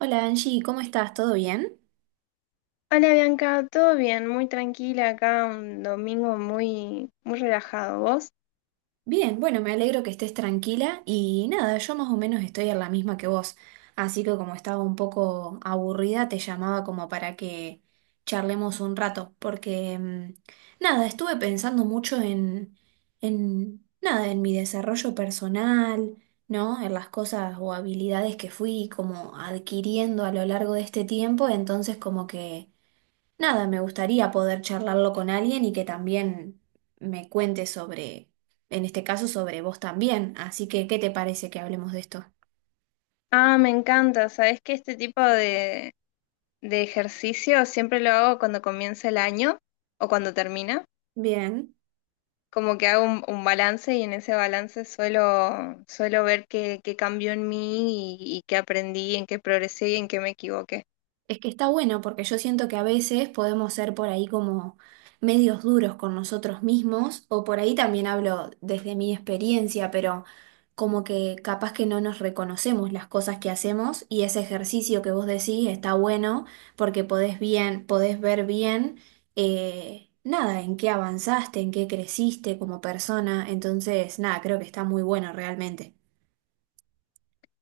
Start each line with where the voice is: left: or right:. right: Hola Angie, ¿cómo estás? ¿Todo bien?
left: Hola Bianca, todo bien, muy tranquila acá, un domingo muy, muy relajado. ¿Vos?
right: Bien, bueno, me alegro que estés tranquila y nada, yo más o menos estoy en la misma que vos, así que como estaba un poco aburrida, te llamaba como para que charlemos un rato, porque nada, estuve pensando mucho en nada, en mi desarrollo personal, ¿no? En las cosas o habilidades que fui como adquiriendo a lo largo de este tiempo, entonces como que... Nada, me gustaría poder charlarlo con alguien y que también me cuente sobre, en este caso, sobre vos también. Así que, ¿qué te parece que hablemos de esto?
left: Ah, me encanta, sabés que este tipo de ejercicio siempre lo hago cuando comienza el año o cuando termina,
right: Bien.
left: como que hago un balance y en ese balance suelo ver qué, qué cambió en mí y qué aprendí, en qué progresé y en qué me equivoqué.
right: Es que está bueno porque yo siento que a veces podemos ser por ahí como medios duros con nosotros mismos, o por ahí también hablo desde mi experiencia, pero como que capaz que no nos reconocemos las cosas que hacemos y ese ejercicio que vos decís está bueno porque podés bien, podés ver bien, nada, en qué avanzaste, en qué creciste como persona, entonces nada, creo que está muy bueno realmente.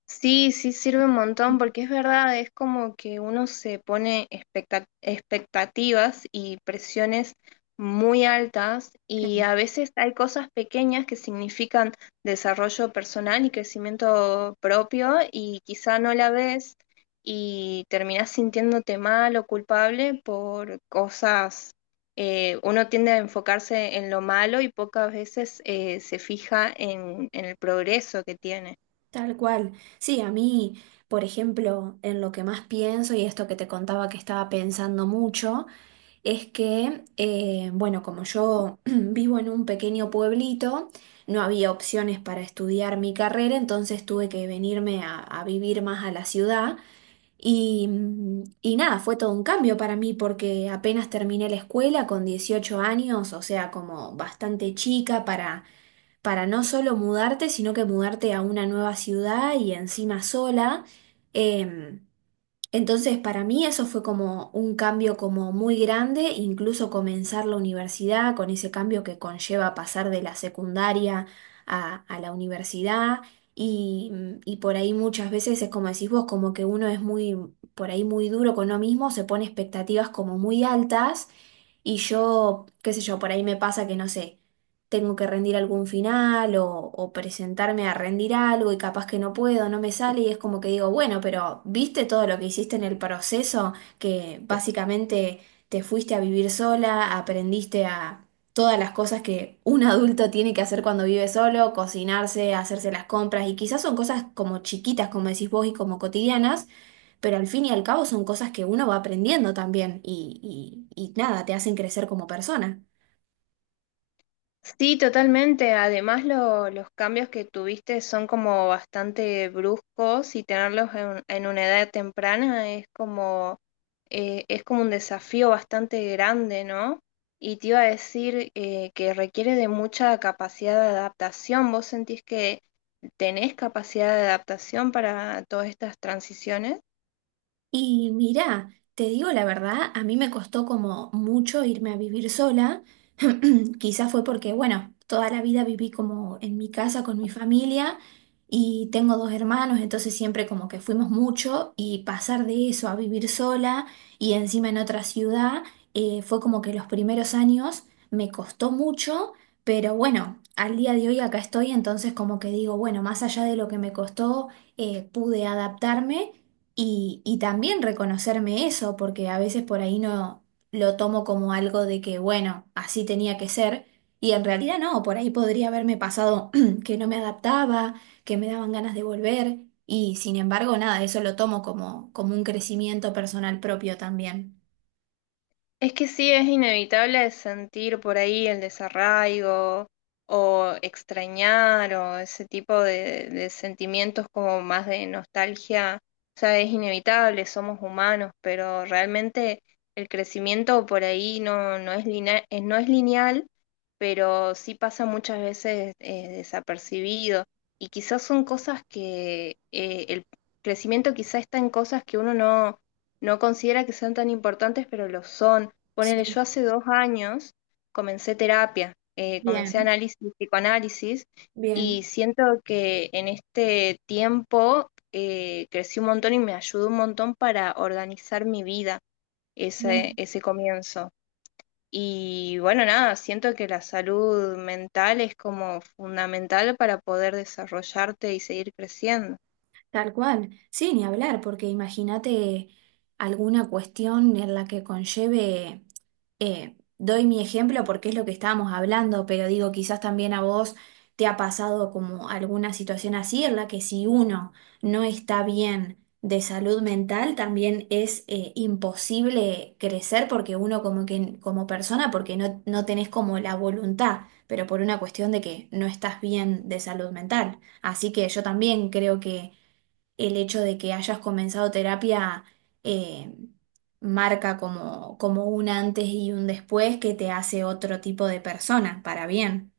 left: Sí, sí sirve un montón porque es verdad, es como que uno se pone expectativas y presiones muy altas y
right: Sí.
left: a veces hay cosas pequeñas que significan desarrollo personal y crecimiento propio y quizá no la ves y terminás sintiéndote mal o culpable por cosas, uno tiende a enfocarse en lo malo y pocas veces se fija en el progreso que tiene.
right: Tal cual. Sí, a mí, por ejemplo, en lo que más pienso y esto que te contaba que estaba pensando mucho, es que, bueno, como yo vivo en un pequeño pueblito, no había opciones para estudiar mi carrera, entonces tuve que venirme a vivir más a la ciudad. Y nada, fue todo un cambio para mí porque apenas terminé la escuela con 18 años, o sea, como bastante chica para no solo mudarte, sino que mudarte a una nueva ciudad y encima sola. Em, entonces, para mí eso fue como un cambio como muy grande, incluso comenzar la universidad con ese cambio que conlleva pasar de la secundaria a la universidad. Y, y por ahí muchas veces es como decís vos, como que uno es muy, por ahí muy duro con uno mismo, se pone expectativas como muy altas y yo, qué sé yo, por ahí me pasa que no sé, tengo que rendir algún final o presentarme a rendir algo y capaz que no puedo, no me sale y es como que digo, bueno, pero ¿viste todo lo que hiciste en el proceso? Que básicamente te fuiste a vivir sola, aprendiste a todas las cosas que un adulto tiene que hacer cuando vive solo, cocinarse, hacerse las compras y quizás son cosas como chiquitas, como decís vos, y como cotidianas pero al fin y al cabo son cosas que uno va aprendiendo también y nada, te hacen crecer como persona.
left: Sí, totalmente. Además, los cambios que tuviste son como bastante bruscos y tenerlos en una edad temprana es como un desafío bastante grande, ¿no? Y te iba a decir que requiere de mucha capacidad de adaptación. ¿Vos sentís que tenés capacidad de adaptación para todas estas transiciones?
right: Y mira, te digo la verdad, a mí me costó como mucho irme a vivir sola. Quizás fue porque, bueno, toda la vida viví como en mi casa con mi familia y tengo dos hermanos, entonces siempre como que fuimos mucho y pasar de eso a vivir sola y encima en otra ciudad, fue como que los primeros años me costó mucho, pero bueno, al día de hoy acá estoy, entonces como que digo, bueno, más allá de lo que me costó, pude adaptarme. Y también reconocerme eso, porque a veces por ahí no lo tomo como algo de que, bueno, así tenía que ser, y en realidad no, por ahí podría haberme pasado que no me adaptaba, que me daban ganas de volver, y sin embargo, nada, eso lo tomo como, como un crecimiento personal propio también.
left: Es que sí, es inevitable sentir por ahí el desarraigo o extrañar o ese tipo de sentimientos como más de nostalgia. O sea, es inevitable, somos humanos, pero realmente el crecimiento por ahí no, no es lineal, pero sí pasa muchas veces desapercibido. Y quizás son cosas que el crecimiento quizás está en cosas que uno no, no considera que sean tan importantes, pero lo son. Ponele,
right: Sí.
left: yo hace 2 años comencé terapia, comencé
right: Bien,
left: análisis, psicoanálisis, y
right: bien,
left: siento que en este tiempo crecí un montón y me ayudó un montón para organizar mi vida, ese,
right: bien.
left: ese comienzo. Y bueno, nada, siento que la salud mental es como fundamental para poder desarrollarte y seguir creciendo.
right: Tal cual. Sí, ni hablar, porque imagínate alguna cuestión en la que conlleve, doy mi ejemplo porque es lo que estábamos hablando, pero digo, quizás también a vos te ha pasado como alguna situación así en la que si uno no está bien de salud mental, también es imposible crecer porque uno como que como persona, porque no, no tenés como la voluntad, pero por una cuestión de que no estás bien de salud mental. Así que yo también creo que el hecho de que hayas comenzado terapia eh, marca como, como un antes y un después que te hace otro tipo de persona, para bien.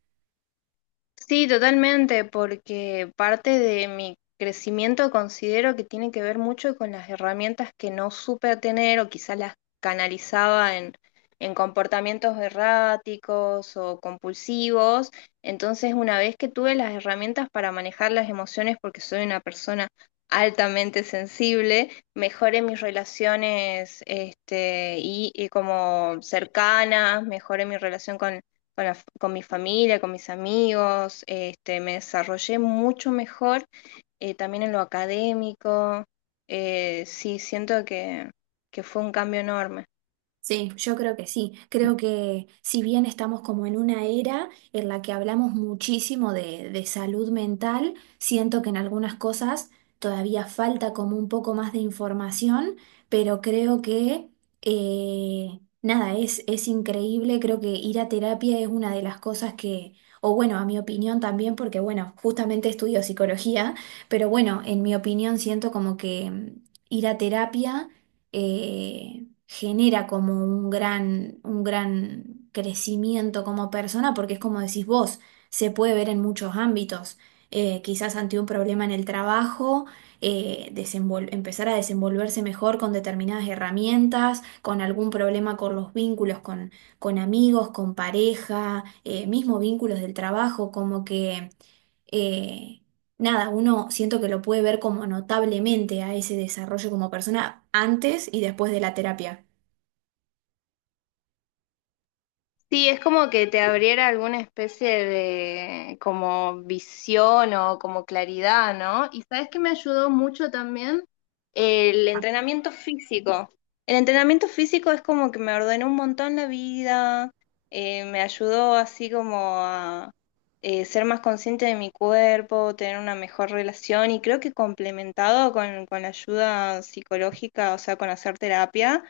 left: Sí, totalmente, porque parte de mi crecimiento considero que tiene que ver mucho con las herramientas que no supe tener o quizás las canalizaba en comportamientos erráticos o compulsivos. Entonces, una vez que tuve las herramientas para manejar las emociones, porque soy una persona altamente sensible, mejoré mis relaciones este, y como cercanas, mejoré mi relación con mi familia, con mis amigos, este, me desarrollé mucho mejor también en lo académico. Sí, siento que fue un cambio enorme.
right: Sí, yo creo que sí. Creo que si bien estamos como en una era en la que hablamos muchísimo de salud mental, siento que en algunas cosas todavía falta como un poco más de información, pero creo que nada, es increíble. Creo que ir a terapia es una de las cosas que, o bueno, a mi opinión también, porque bueno, justamente estudio psicología, pero bueno, en mi opinión siento como que ir a terapia... eh, genera como un gran crecimiento como persona, porque es como decís vos, se puede ver en muchos ámbitos. Quizás ante un problema en el trabajo, empezar a desenvolverse mejor con determinadas herramientas, con algún problema con los vínculos, con amigos, con pareja, mismo vínculos del trabajo, como que eh, nada, uno siento que lo puede ver como notablemente a ese desarrollo como persona antes y después de la terapia.
left: Sí, es como que te abriera alguna especie de como visión o como claridad, ¿no? Y sabes que me ayudó mucho también el entrenamiento físico. El entrenamiento físico es como que me ordenó un montón la vida, me ayudó así como a ser más consciente de mi cuerpo, tener una mejor relación y creo que complementado con la ayuda psicológica, o sea, con hacer terapia,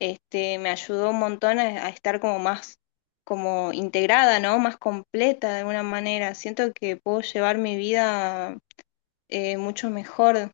left: este, me ayudó un montón a estar como más como integrada, ¿no? Más completa de alguna manera. Siento que puedo llevar mi vida mucho mejor.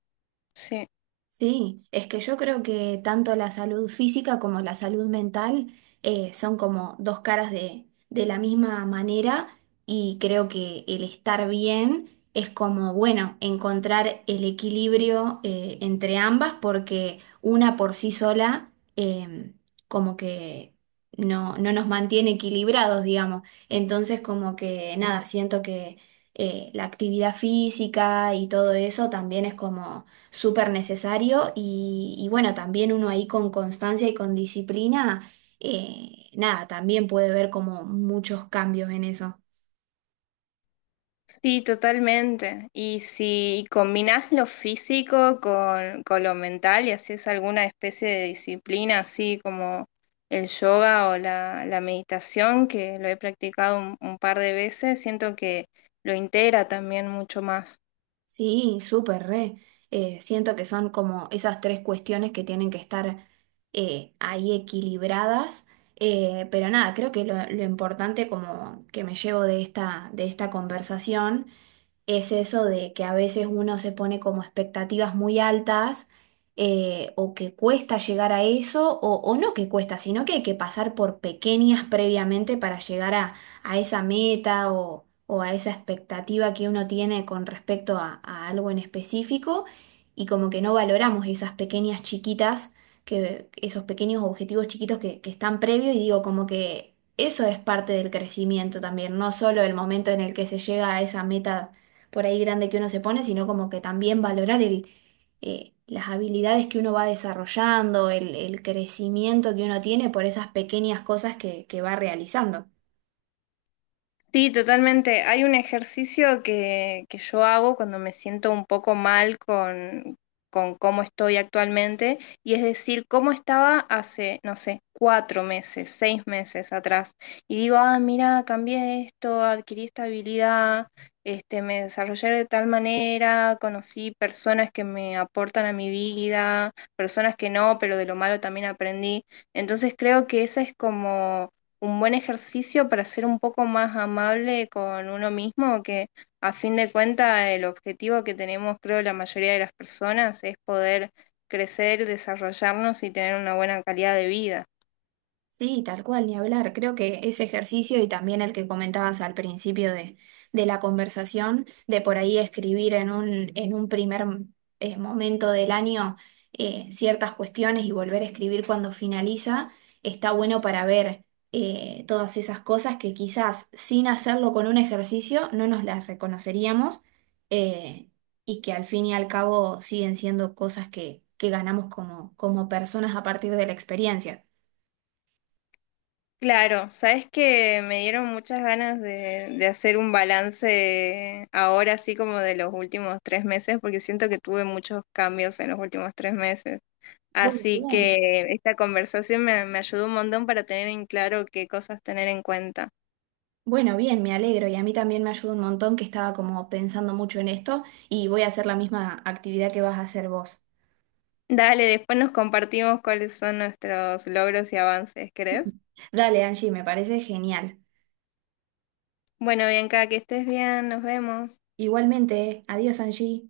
left: Sí.
right: Sí, es que yo creo que tanto la salud física como la salud mental son como dos caras de la misma manera y creo que el estar bien es como, bueno, encontrar el equilibrio entre ambas porque una por sí sola como que no, no nos mantiene equilibrados, digamos. Entonces como que nada, siento que la actividad física y todo eso también es como súper necesario y bueno, también uno ahí con constancia y con disciplina, nada, también puede ver como muchos cambios en eso.
left: Sí, totalmente. Y si combinás lo físico con lo mental y haces alguna especie de disciplina, así como el yoga o la meditación, que lo he practicado un par de veces, siento que lo integra también mucho más.
right: Sí, súper re. Siento que son como esas tres cuestiones que tienen que estar ahí equilibradas. Pero nada, creo que lo importante como que me llevo de esta conversación es eso de que a veces uno se pone como expectativas muy altas o que cuesta llegar a eso o no que cuesta, sino que hay que pasar por pequeñas previamente para llegar a esa meta o a esa expectativa que uno tiene con respecto a algo en específico y como que no valoramos esas pequeñas chiquitas. Que esos pequeños objetivos chiquitos que están previos y digo como que eso es parte del crecimiento también, no solo el momento en el que se llega a esa meta por ahí grande que uno se pone, sino como que también valorar el, las habilidades que uno va desarrollando, el crecimiento que uno tiene por esas pequeñas cosas que va realizando.
left: Sí, totalmente. Hay un ejercicio que yo hago cuando me siento un poco mal con cómo estoy actualmente, y es decir, cómo estaba hace, no sé, 4 meses, 6 meses atrás. Y digo, ah, mira, cambié esto, adquirí esta habilidad, este, me desarrollé de tal manera, conocí personas que me aportan a mi vida, personas que no, pero de lo malo también aprendí. Entonces creo que esa es como un buen ejercicio para ser un poco más amable con uno mismo, que a fin de cuentas el objetivo que tenemos, creo, la mayoría de las personas es poder crecer, desarrollarnos y tener una buena calidad de vida.
right: Sí, tal cual, ni hablar. Creo que ese ejercicio y también el que comentabas al principio de la conversación, de por ahí escribir en un primer momento del año ciertas cuestiones y volver a escribir cuando finaliza, está bueno para ver todas esas cosas que quizás sin hacerlo con un ejercicio no nos las reconoceríamos eh, y que al fin y al cabo siguen siendo cosas que ganamos como, como personas a partir de la experiencia.
left: Claro, sabes que me dieron muchas ganas de hacer un balance ahora, así como de los últimos 3 meses, porque siento que tuve muchos cambios en los últimos 3 meses.
right: Bueno,
left: Así
right: bien.
left: que esta conversación me, me ayudó un montón para tener en claro qué cosas tener en cuenta.
right: Bueno, bien, me alegro y a mí también me ayuda un montón que estaba como pensando mucho en esto y voy a hacer la misma actividad que vas a hacer vos.
left: Dale, después nos compartimos cuáles son nuestros logros y avances, ¿crees?
right: Dale, Angie, me parece genial.
left: Bueno, Bianca, que estés bien, nos vemos.
right: Igualmente, adiós, Angie.